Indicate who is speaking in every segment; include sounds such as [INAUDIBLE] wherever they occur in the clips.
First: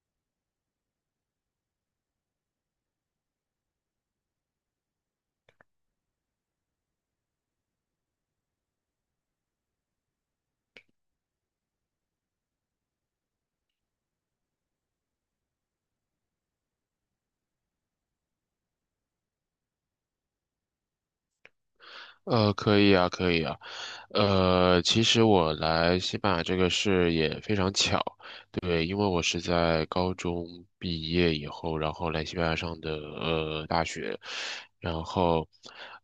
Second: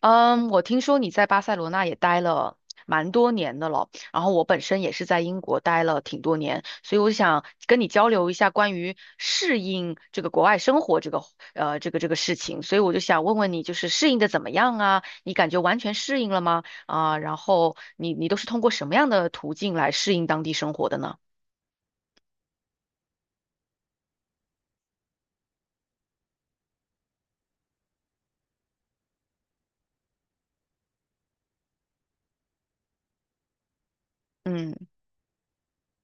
Speaker 1: 嗯，我听说你在巴塞罗那也待了蛮多年的了，然后我本身也是在英国待了挺多年，所以我想跟你交流一下关于适应这个国外生活这个事情，所以我就想问问你，就是适应的怎么样啊？你感觉完全适应了吗？啊，然后你都是通过什么样的途径来适应当地生活的呢？
Speaker 2: 可以啊，可以啊，其实我来西班牙这个事也非常巧，对，因为我是在高中毕业以后，然后来西班牙上的大学。
Speaker 1: 嗯
Speaker 2: 然后，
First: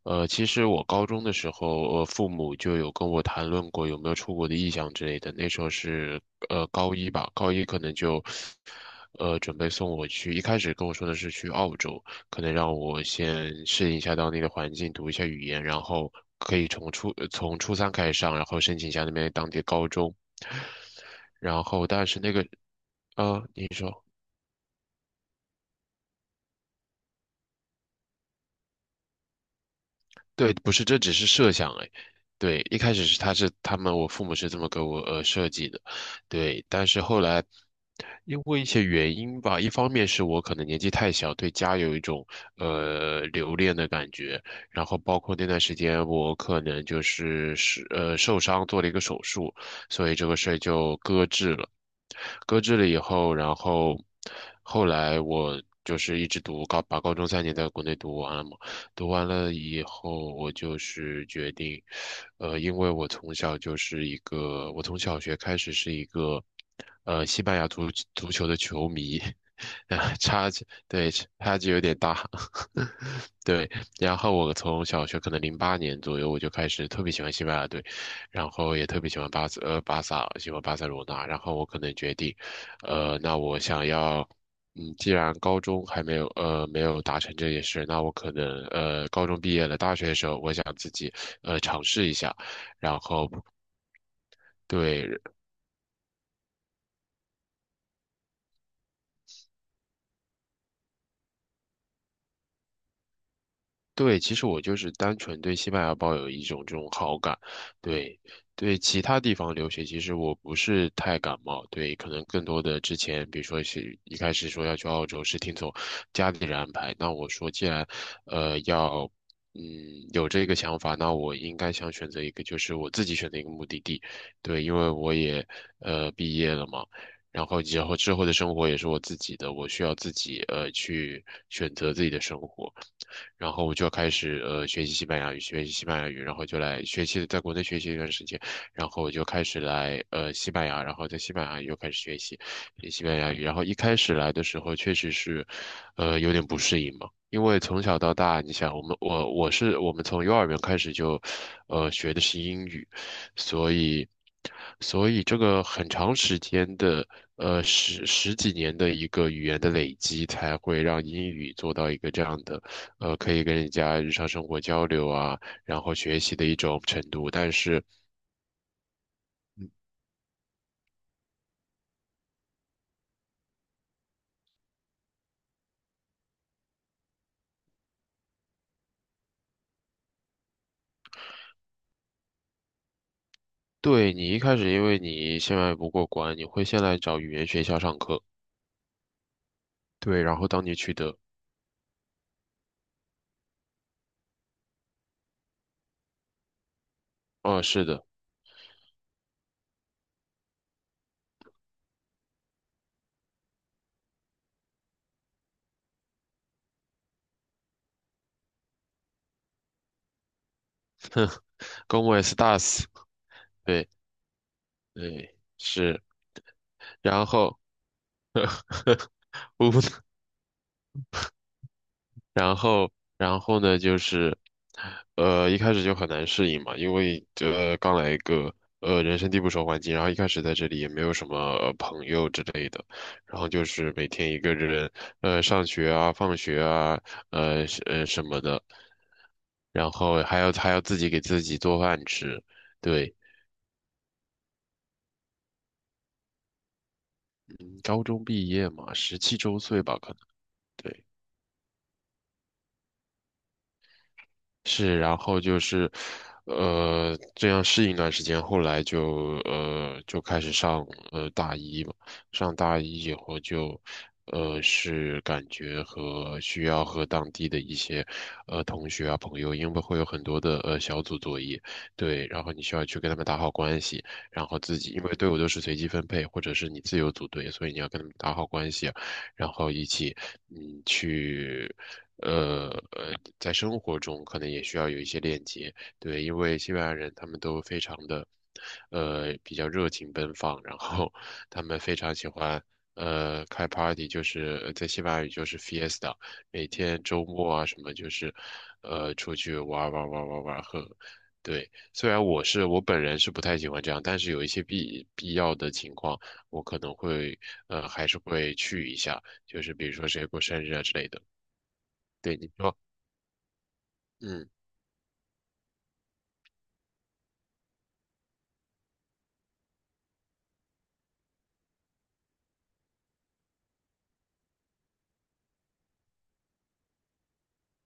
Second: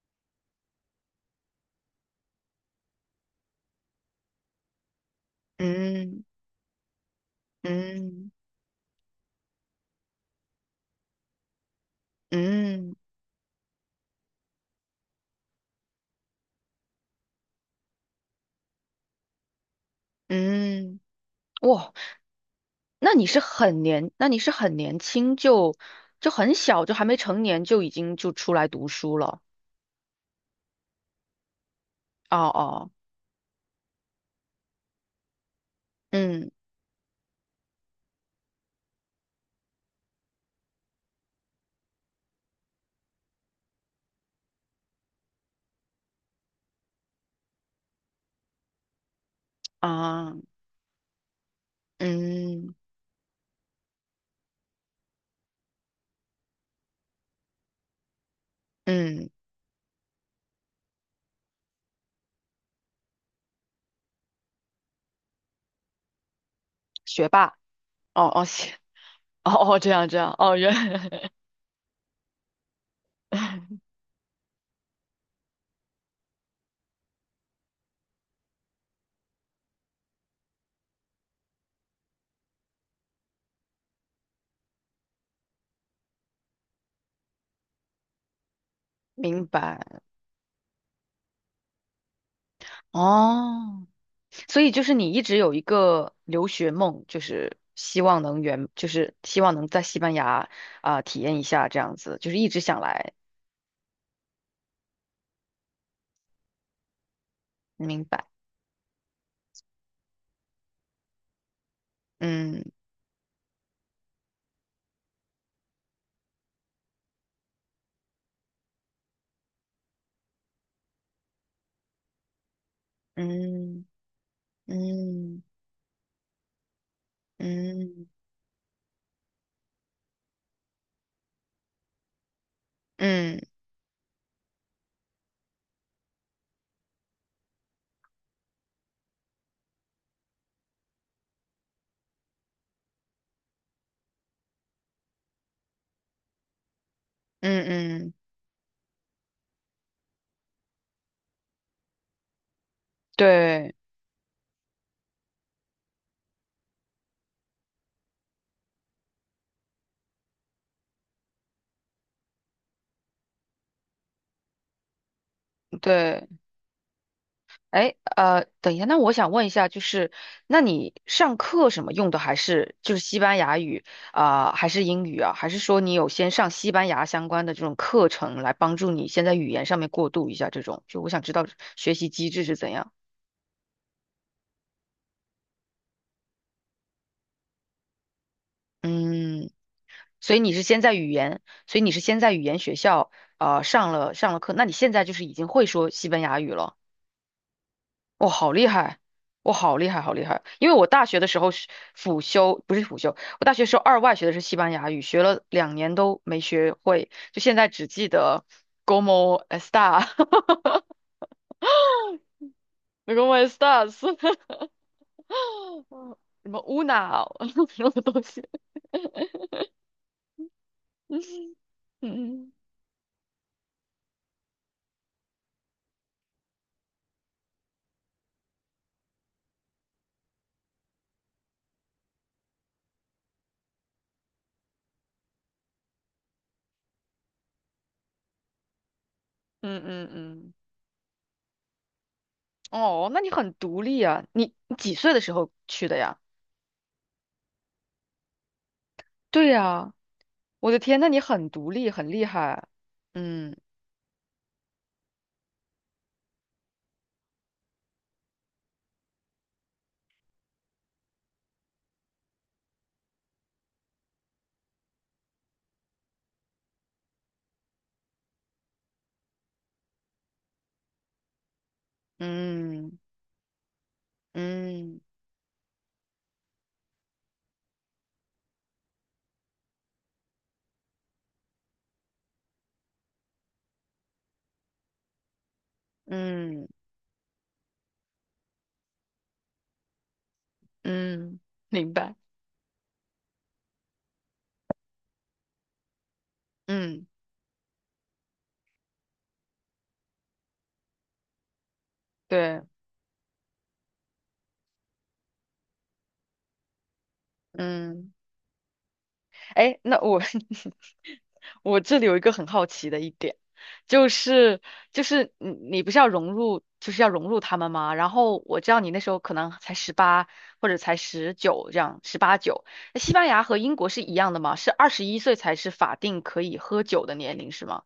Speaker 2: 其实我高中的时候，父母就有跟我谈论过有没有出国的意向之类的。那时候是
Speaker 1: 嗯
Speaker 2: 高一吧，高一可能就，
Speaker 1: 嗯
Speaker 2: 准备送我去，一开始跟我说的是去澳洲。可能让
Speaker 1: 嗯
Speaker 2: 我先适应一下当地的环境，读一下语言，然后可以从初三开始上，然后申请一下那边当地的高中，
Speaker 1: 嗯，
Speaker 2: 然后
Speaker 1: 哇！
Speaker 2: 但是那个你说。
Speaker 1: 那你是很年轻就很小，就还没成年就已经就出来读书了。
Speaker 2: 对，不是，这只是设想哎。
Speaker 1: 哦
Speaker 2: 对，一
Speaker 1: 哦，
Speaker 2: 开始是他是他们，我父母是这么给我设计的，
Speaker 1: 嗯
Speaker 2: 对。但是后来因为一些原因吧，一方面是我可能年纪太小，对家有一种留恋的感觉，然后包括那段时间我可能就是受伤做了一个手术，所以这
Speaker 1: 啊，
Speaker 2: 个事儿就搁置了。搁
Speaker 1: 嗯
Speaker 2: 置了以后，然后后来我就是一直读高，把高中3年在国内读完，了读完
Speaker 1: 嗯，
Speaker 2: 了以后，我就是决定，因为我从小就是一个，我从小学开始是一个，
Speaker 1: 学
Speaker 2: 西
Speaker 1: 霸。
Speaker 2: 班牙足
Speaker 1: 哦
Speaker 2: 足
Speaker 1: 哦，
Speaker 2: 球的球迷，
Speaker 1: 哦哦，
Speaker 2: [LAUGHS]
Speaker 1: 这样
Speaker 2: 啊，
Speaker 1: 这样，
Speaker 2: 差
Speaker 1: 哦，
Speaker 2: 距，对，差距有点大，[LAUGHS] 对。
Speaker 1: [LAUGHS]
Speaker 2: 然后我从小学可能2008年左右我就开始特别喜欢西班牙队，然后也特别喜欢巴萨，喜欢巴塞罗那。然后我可能决定，那我想要。既然高中还没有达成这件事，那我可能高中
Speaker 1: 明
Speaker 2: 毕业了，大
Speaker 1: 白。
Speaker 2: 学的时候我想自己尝试一下，然后
Speaker 1: 哦，所以就是你
Speaker 2: 对，
Speaker 1: 一直有一个留学梦，就是希望能圆，就是希望能在西班牙啊、体验一下这样子，就是一直想来。
Speaker 2: 对，其实我就是单纯对西班牙抱有一种这种好感，
Speaker 1: 明
Speaker 2: 对，
Speaker 1: 白。
Speaker 2: 对其他地方留学，其实我不是太感冒，对，可能更
Speaker 1: 嗯
Speaker 2: 多的之前，比如说是一开始说要去澳洲，是听从家里人安排，那我说既然，要，嗯，有这个想法，那我应该想选择一个，就是我自己选择一个目的
Speaker 1: 嗯
Speaker 2: 地，对，因为我
Speaker 1: 嗯
Speaker 2: 也，毕业了嘛。然后以后
Speaker 1: 嗯。
Speaker 2: 之后的生活也是我自己的，我需要自己去选择自己的生活。
Speaker 1: 嗯
Speaker 2: 然后我就开始学习西班牙语，学习西班牙语，然后就来学习，在国内学习一段时间，然后我就开始来西班牙，然后在西班牙又开始学西班牙语，然后一开始来的时候确实是，有点不适应嘛。因为
Speaker 1: 嗯
Speaker 2: 从小到
Speaker 1: 嗯，
Speaker 2: 大，你想，我们我我是我们从幼儿园开始就，学的是英语，所
Speaker 1: 对
Speaker 2: 以，所以这个很长时间的，十几年的一个语言的累积，才会让英语做到一个这样的，可以跟人家日常生活交流啊，然后学
Speaker 1: 对，
Speaker 2: 习的一种程度。但是，
Speaker 1: 哎，等一下，那我想问一下，就是那你上课什么用的还是就是西班牙语啊，还是英语啊，还是说你有先上西班牙相关的这种课程来帮助你先在语言上面过渡一下这种？就我想知道学习机制是怎样。
Speaker 2: 对你一开始，因为你现在不过关，你会先来找语言学校上课。
Speaker 1: 嗯，
Speaker 2: 对，
Speaker 1: 所
Speaker 2: 然
Speaker 1: 以
Speaker 2: 后
Speaker 1: 你是
Speaker 2: 当你
Speaker 1: 先
Speaker 2: 取
Speaker 1: 在语
Speaker 2: 得，
Speaker 1: 言，所以你是先在语言学校上了课，那你现在就是已经会说西班牙语了。
Speaker 2: 哦，是的
Speaker 1: 哇、好厉害！哇、好厉害，好厉害！因为我大学的时候是辅修，不是辅修，我大学时候二外学的是西班牙语，学了2年都没学会，就现在只记得 como está [LAUGHS]
Speaker 2: ，como estás？
Speaker 1: ，como
Speaker 2: 对
Speaker 1: estás，[LAUGHS]
Speaker 2: 对是，
Speaker 1: 什么 una
Speaker 2: 然后
Speaker 1: [LAUGHS] 什么东西。
Speaker 2: [LAUGHS] 乌
Speaker 1: [LAUGHS] 嗯
Speaker 2: 然后，然后呢，就是，一开始就很难适应嘛，因为刚来一个人生地不熟环境，然后一开始在这里也没有什么朋友之类的，然后就是每天一个人上学啊、放学啊，什么的，
Speaker 1: 嗯
Speaker 2: 然
Speaker 1: 嗯
Speaker 2: 后还要
Speaker 1: 嗯，
Speaker 2: 还要自己给自己做饭吃，
Speaker 1: 哦，
Speaker 2: 对，
Speaker 1: 那你很独立啊！你几岁的时候去的呀？
Speaker 2: 高中毕业嘛，十七
Speaker 1: 对
Speaker 2: 周岁
Speaker 1: 呀，
Speaker 2: 吧，可能。
Speaker 1: 我的天，
Speaker 2: 对。
Speaker 1: 那你很独立，很厉害。嗯
Speaker 2: 是，然后就是，这样适应一段时间，后来就开始上大一嘛，上大一以后就，是感觉和需要和当地的一些同学啊朋友，因为会有很多的小组作业，对，然后你需要
Speaker 1: 嗯
Speaker 2: 去跟他们打好关系，然后自己
Speaker 1: 嗯
Speaker 2: 因为队伍都是随机分配或者是你自由组队，所以你要跟他们打好关系啊然后一起去。呃呃，在生活中可能也需要有一些链接，对，因为
Speaker 1: 嗯。
Speaker 2: 西班牙人他们都非常的，比较热情奔放，然后
Speaker 1: 嗯，
Speaker 2: 他们
Speaker 1: 明
Speaker 2: 非常
Speaker 1: 白。
Speaker 2: 喜欢，开 party，就是在西班牙语就是 fiesta，每天
Speaker 1: 嗯，
Speaker 2: 周末啊什么就是，出去玩儿玩儿玩儿玩儿玩儿喝，对，虽然
Speaker 1: 对，
Speaker 2: 我本人是不太喜欢这样，但是有一些必要的情况，我可能会，还
Speaker 1: 嗯，
Speaker 2: 是会去一下。就是
Speaker 1: 哎，
Speaker 2: 比如
Speaker 1: 那
Speaker 2: 说
Speaker 1: 我
Speaker 2: 谁过生日
Speaker 1: [LAUGHS]
Speaker 2: 啊之类的。
Speaker 1: 我这里有一个
Speaker 2: 对，
Speaker 1: 很
Speaker 2: 你
Speaker 1: 好
Speaker 2: 说，
Speaker 1: 奇的一点，就
Speaker 2: 嗯，
Speaker 1: 是就是你不是要融入，就是要融入他们吗？然后我知道你那时候可能才十八或者才19这样，十八九。那西班牙和英国是一样的吗？是21岁才是法定可以喝酒的年龄是吗？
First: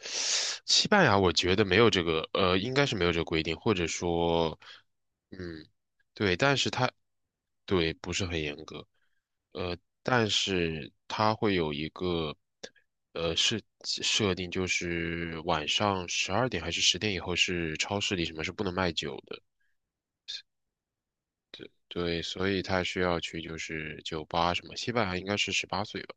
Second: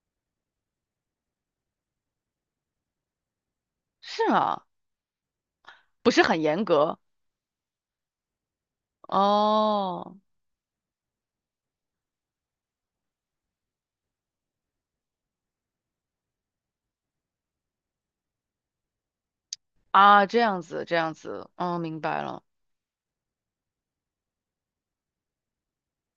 Speaker 2: 西班牙我觉得没有这个，应该是没有这个规定，或者
Speaker 1: 是
Speaker 2: 说，
Speaker 1: 啊，
Speaker 2: 嗯，
Speaker 1: 不是
Speaker 2: 对，
Speaker 1: 很
Speaker 2: 但
Speaker 1: 严
Speaker 2: 是它
Speaker 1: 格
Speaker 2: 对不是很严格，呃，
Speaker 1: 哦。
Speaker 2: 但是它会有一个，是设定就是晚上12点还是10点以后是超市里什么是不能卖酒的，
Speaker 1: 啊，这样子，这样子，嗯，明
Speaker 2: 对，
Speaker 1: 白了。
Speaker 2: 所以他需要去就是酒吧什么，西班牙应该是18岁吧，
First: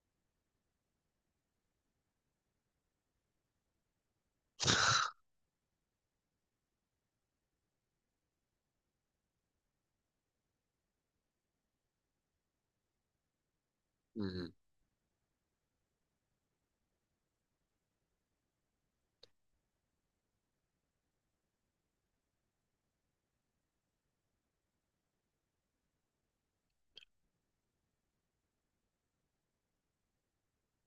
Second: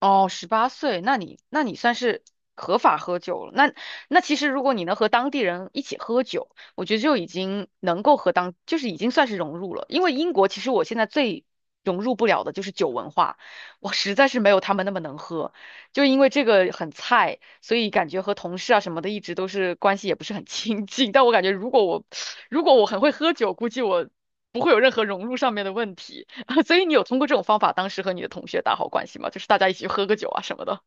Speaker 1: 哦，18岁，那你算是合法喝酒了。那其实如果你能和当地人一起喝酒，我觉得就已经能够就是已经算是融入了。因为英国其实我现在最融入不了的就是酒文化，我实在是没
Speaker 2: 嗯。
Speaker 1: 有他们那么能喝，就因为这个很菜，所以感觉和同事啊什么的一直都是关系也不是很亲近。但我感觉如果我 [SUCKS TEETH] 如果我很会喝酒，估计我不会有任何融入上面的问题。[LAUGHS] 所以你有通过这种方法，当时和你的同学打好关系吗？就是大家一起去喝个酒啊什么的。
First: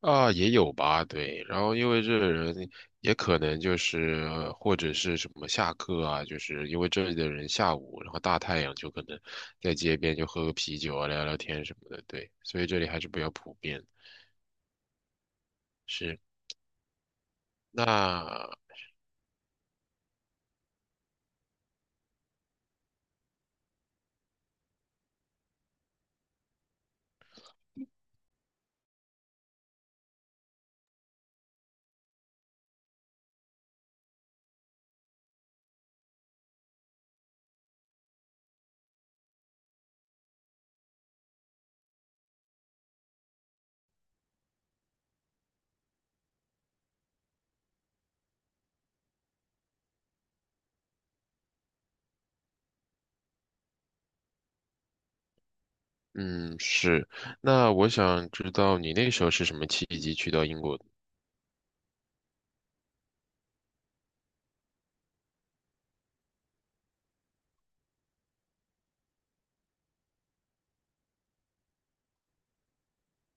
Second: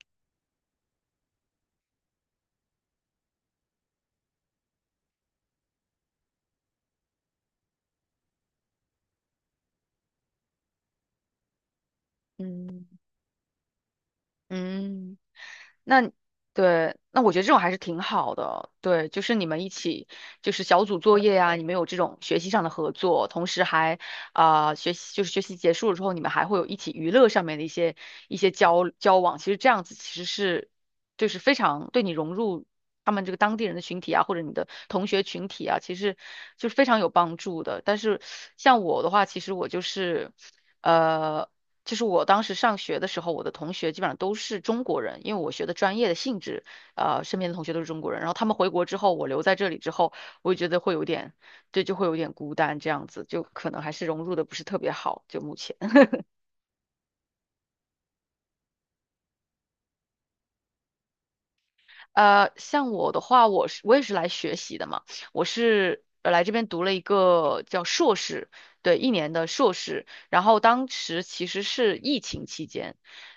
Speaker 2: 啊，也有吧，对。然后因为这人也可能就是或者是什么下课啊，就是因为这里的人下午，然后大太阳就可能在街边就喝个啤酒啊，聊聊天什么的，对。所以这
Speaker 1: 嗯
Speaker 2: 里还是比较普遍。
Speaker 1: 嗯，那
Speaker 2: 是，
Speaker 1: 对，那我觉得这种还是挺好
Speaker 2: 那
Speaker 1: 的。对，就是你们一起，就是小组作业呀、你们有这种学习上的合作，同时还就是学习结束了之后，你们还会有一起娱乐上面的一些交往。其实这样子其实是就是非常对你融入他们这个当地人的群体啊，或者你的同学群体啊，其实就是非常有帮助的。但是像我的话，其实我就是，呃，我当时上学的时候，我的同学基本上都是中国人，因为我学的专业的性质，身边的同学都是中国人。然后他们回国之后，我留在这里之后，我也觉得会有点，对，就会有点孤单这样子，就可能还是融入的不是特别好，就目前。
Speaker 2: 嗯是，那我想知道你那时候是什么契机去到英国的？
Speaker 1: 像我的话，我也是来学习的嘛，我是来这边读了一个叫硕士，对，一年的硕士。然后当时其实是疫情期间，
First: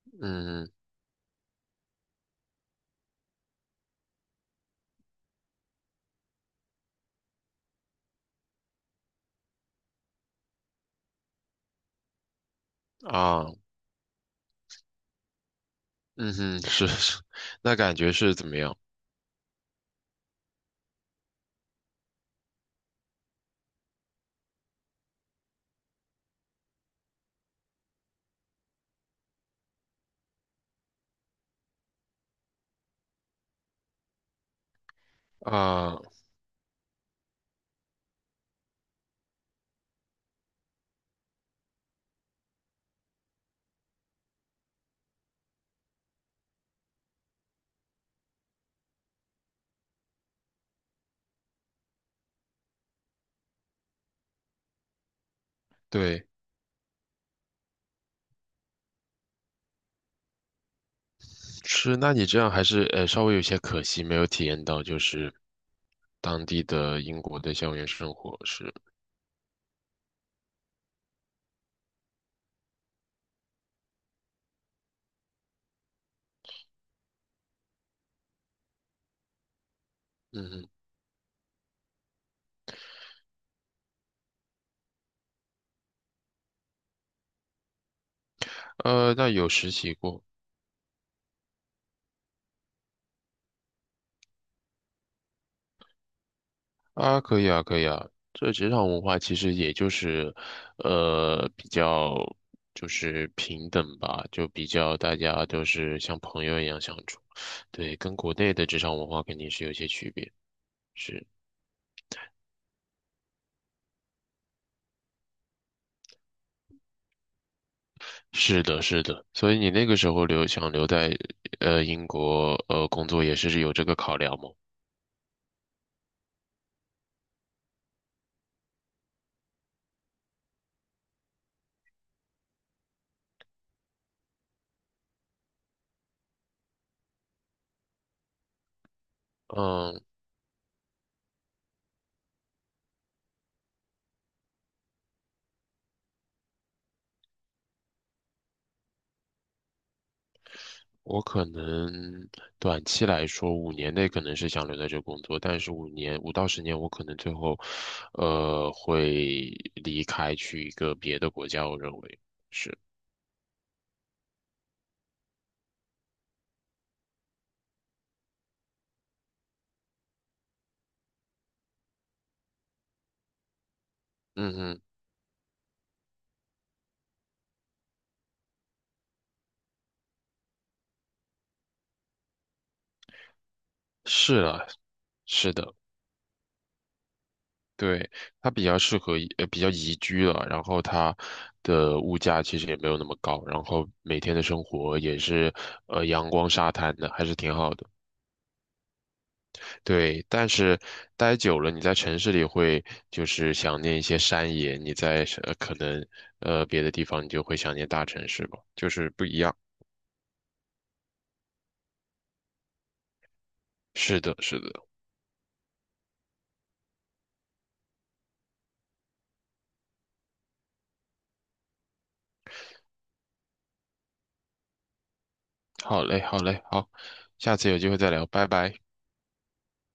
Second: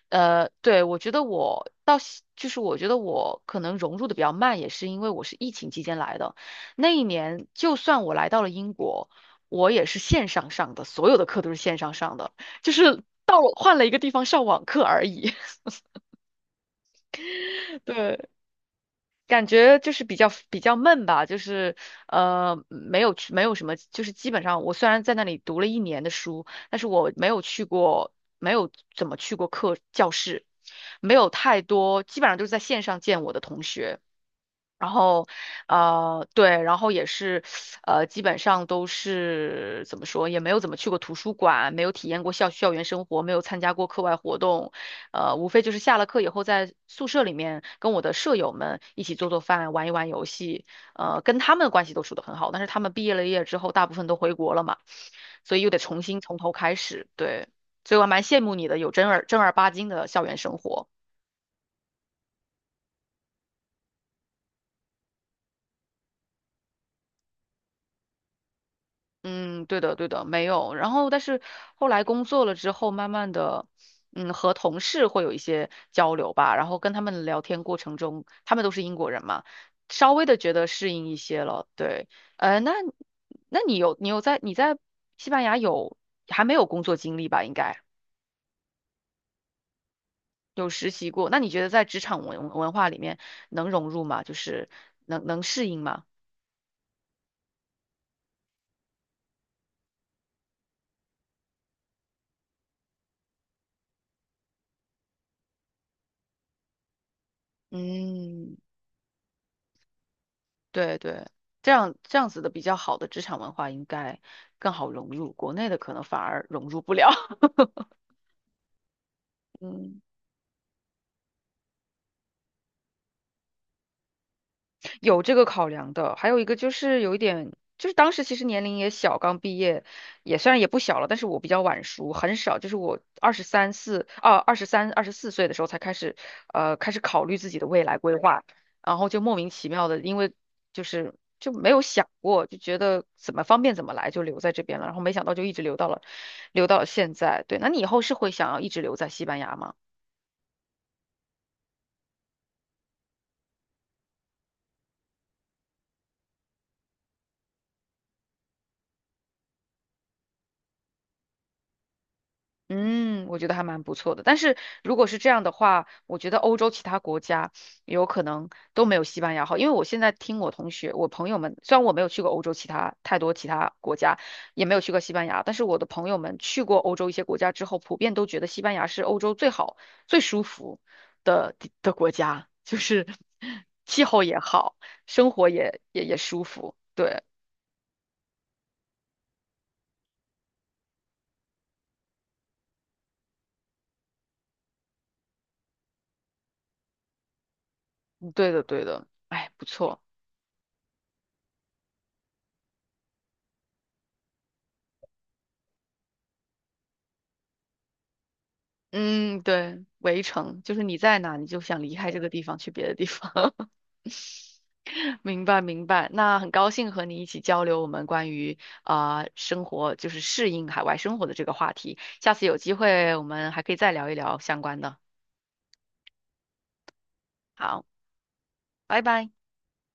Speaker 2: 嗯
Speaker 1: 对，我觉得我到现就是我觉得我可能融入的比较慢，也是因为我是疫情期间来的。那一年，就算我来到了英国，我也是线上上的，所有的课都是线上上的，就是到
Speaker 2: 啊，
Speaker 1: 了换了一个地方上网课而已。
Speaker 2: 嗯哼，是是，[LAUGHS] 那
Speaker 1: [LAUGHS]
Speaker 2: 感觉
Speaker 1: 对。
Speaker 2: 是怎么样
Speaker 1: 感觉就是比较闷吧，就是没有什么，就是基本上我虽然在那里读了一年的书，但是我没有去过，没有怎么去过课教室，没有太多，基本上都是在线上见我的同学。然后，
Speaker 2: 啊？
Speaker 1: 对，然后也是，基本上都是怎么说，也没有怎么去过图书馆，没有体验过校园生活，没有参加过课外活动，无非就是下了课以后在宿舍里面跟我的舍友们一起做做饭，玩一玩游戏，跟他们关系都处得很好，但是他们毕业了之后，大部分都回国了嘛，所以又得重新
Speaker 2: 对。
Speaker 1: 从头开始，对，所以我还蛮羡慕你的，有正儿八经的校园生活。
Speaker 2: 是，那你这样还是稍微有些可惜，没有体验到就是当地的英国的校园生活是，
Speaker 1: 嗯，对的，对的，没有。然后，但是后来工作了之后，慢慢的，嗯，和同事会有一些交流吧。然后跟他们聊天过程中，他们都是英国人嘛，稍微的
Speaker 2: 嗯
Speaker 1: 觉得
Speaker 2: 哼，
Speaker 1: 适应一些了。对，呃，那那你有你有在你在西班牙还没有工作经历吧？应该
Speaker 2: 那有实习过
Speaker 1: 有实习过。那你觉得在职场文化里面能融入吗？就是能适应吗？
Speaker 2: 啊，可以啊，可以啊。这职场文化其实也就是，比较就是平等吧，就比较大家都是像朋友一样相处，对，跟国内
Speaker 1: 嗯
Speaker 2: 的职场文化肯定是有些区别，
Speaker 1: 对对，
Speaker 2: 是。
Speaker 1: 这样这样子的比较好的职场文化应该更好融入，国内的可能反而融入不了。[LAUGHS]
Speaker 2: 是的，是的，所以你那个
Speaker 1: 嗯。
Speaker 2: 时候想留在英国工作也是有这个考量吗？
Speaker 1: 有这个考量的，还有一个就是有一点，就是当时其实年龄也小，刚毕业，也虽然也不小了，但是我比较晚熟，很少，就是我二十三四啊，二十三、24岁的时候才开始，开始考虑自己的未来规划，然后就莫名其妙的，
Speaker 2: 嗯，
Speaker 1: 因为就是就没有想过，就觉得怎么方便怎么来，就留在这边了，然后没想到就一直留到了现在。对，那你以后是会想要一直留在西班牙吗？
Speaker 2: 我可能短期来说5年内可能是想留在这工作，但是5到10年我可能最后会离开去一个别的国家，我认为是，
Speaker 1: 嗯，我觉得还蛮不错的。但是如果是这样的话，我觉得欧洲其他国家有可能都没有西班牙好，因为我现在听我同学、我朋友们，虽然我没有去过欧洲其他国家，
Speaker 2: 嗯
Speaker 1: 也没有
Speaker 2: 嗯，
Speaker 1: 去过西班牙，但是我的朋友们去过欧洲一些国家之后，普遍都觉得西班牙是欧洲最好、最舒服的国家，就是 [LAUGHS] 气候
Speaker 2: 是
Speaker 1: 也
Speaker 2: 啊，
Speaker 1: 好，生活
Speaker 2: 是的。
Speaker 1: 也舒服。对，
Speaker 2: 对，它比较适合宜呃，比较宜居了，然后它的物价其实也没有那么高，然后每天的生活也是，阳光沙滩的，还是挺好的。
Speaker 1: 嗯对的，对的，哎，不错。
Speaker 2: 对，但是待久了，你在城市里会就是想念一些山野，你在可能别的地方你就会想念大城市吧，就是不一
Speaker 1: 嗯，
Speaker 2: 样。
Speaker 1: 对，围城就是你在哪，你就想离开这个地方去别的地方。
Speaker 2: 是的，是的。
Speaker 1: [LAUGHS] 明白，明白。那很高兴和你一起交流我们关于生活，就是适应海外生活的这个话题。下次有机会我们还可以再聊一聊相关的。
Speaker 2: 好嘞，好嘞，好，下次有
Speaker 1: 好，
Speaker 2: 机会再聊，拜拜。
Speaker 1: 拜拜。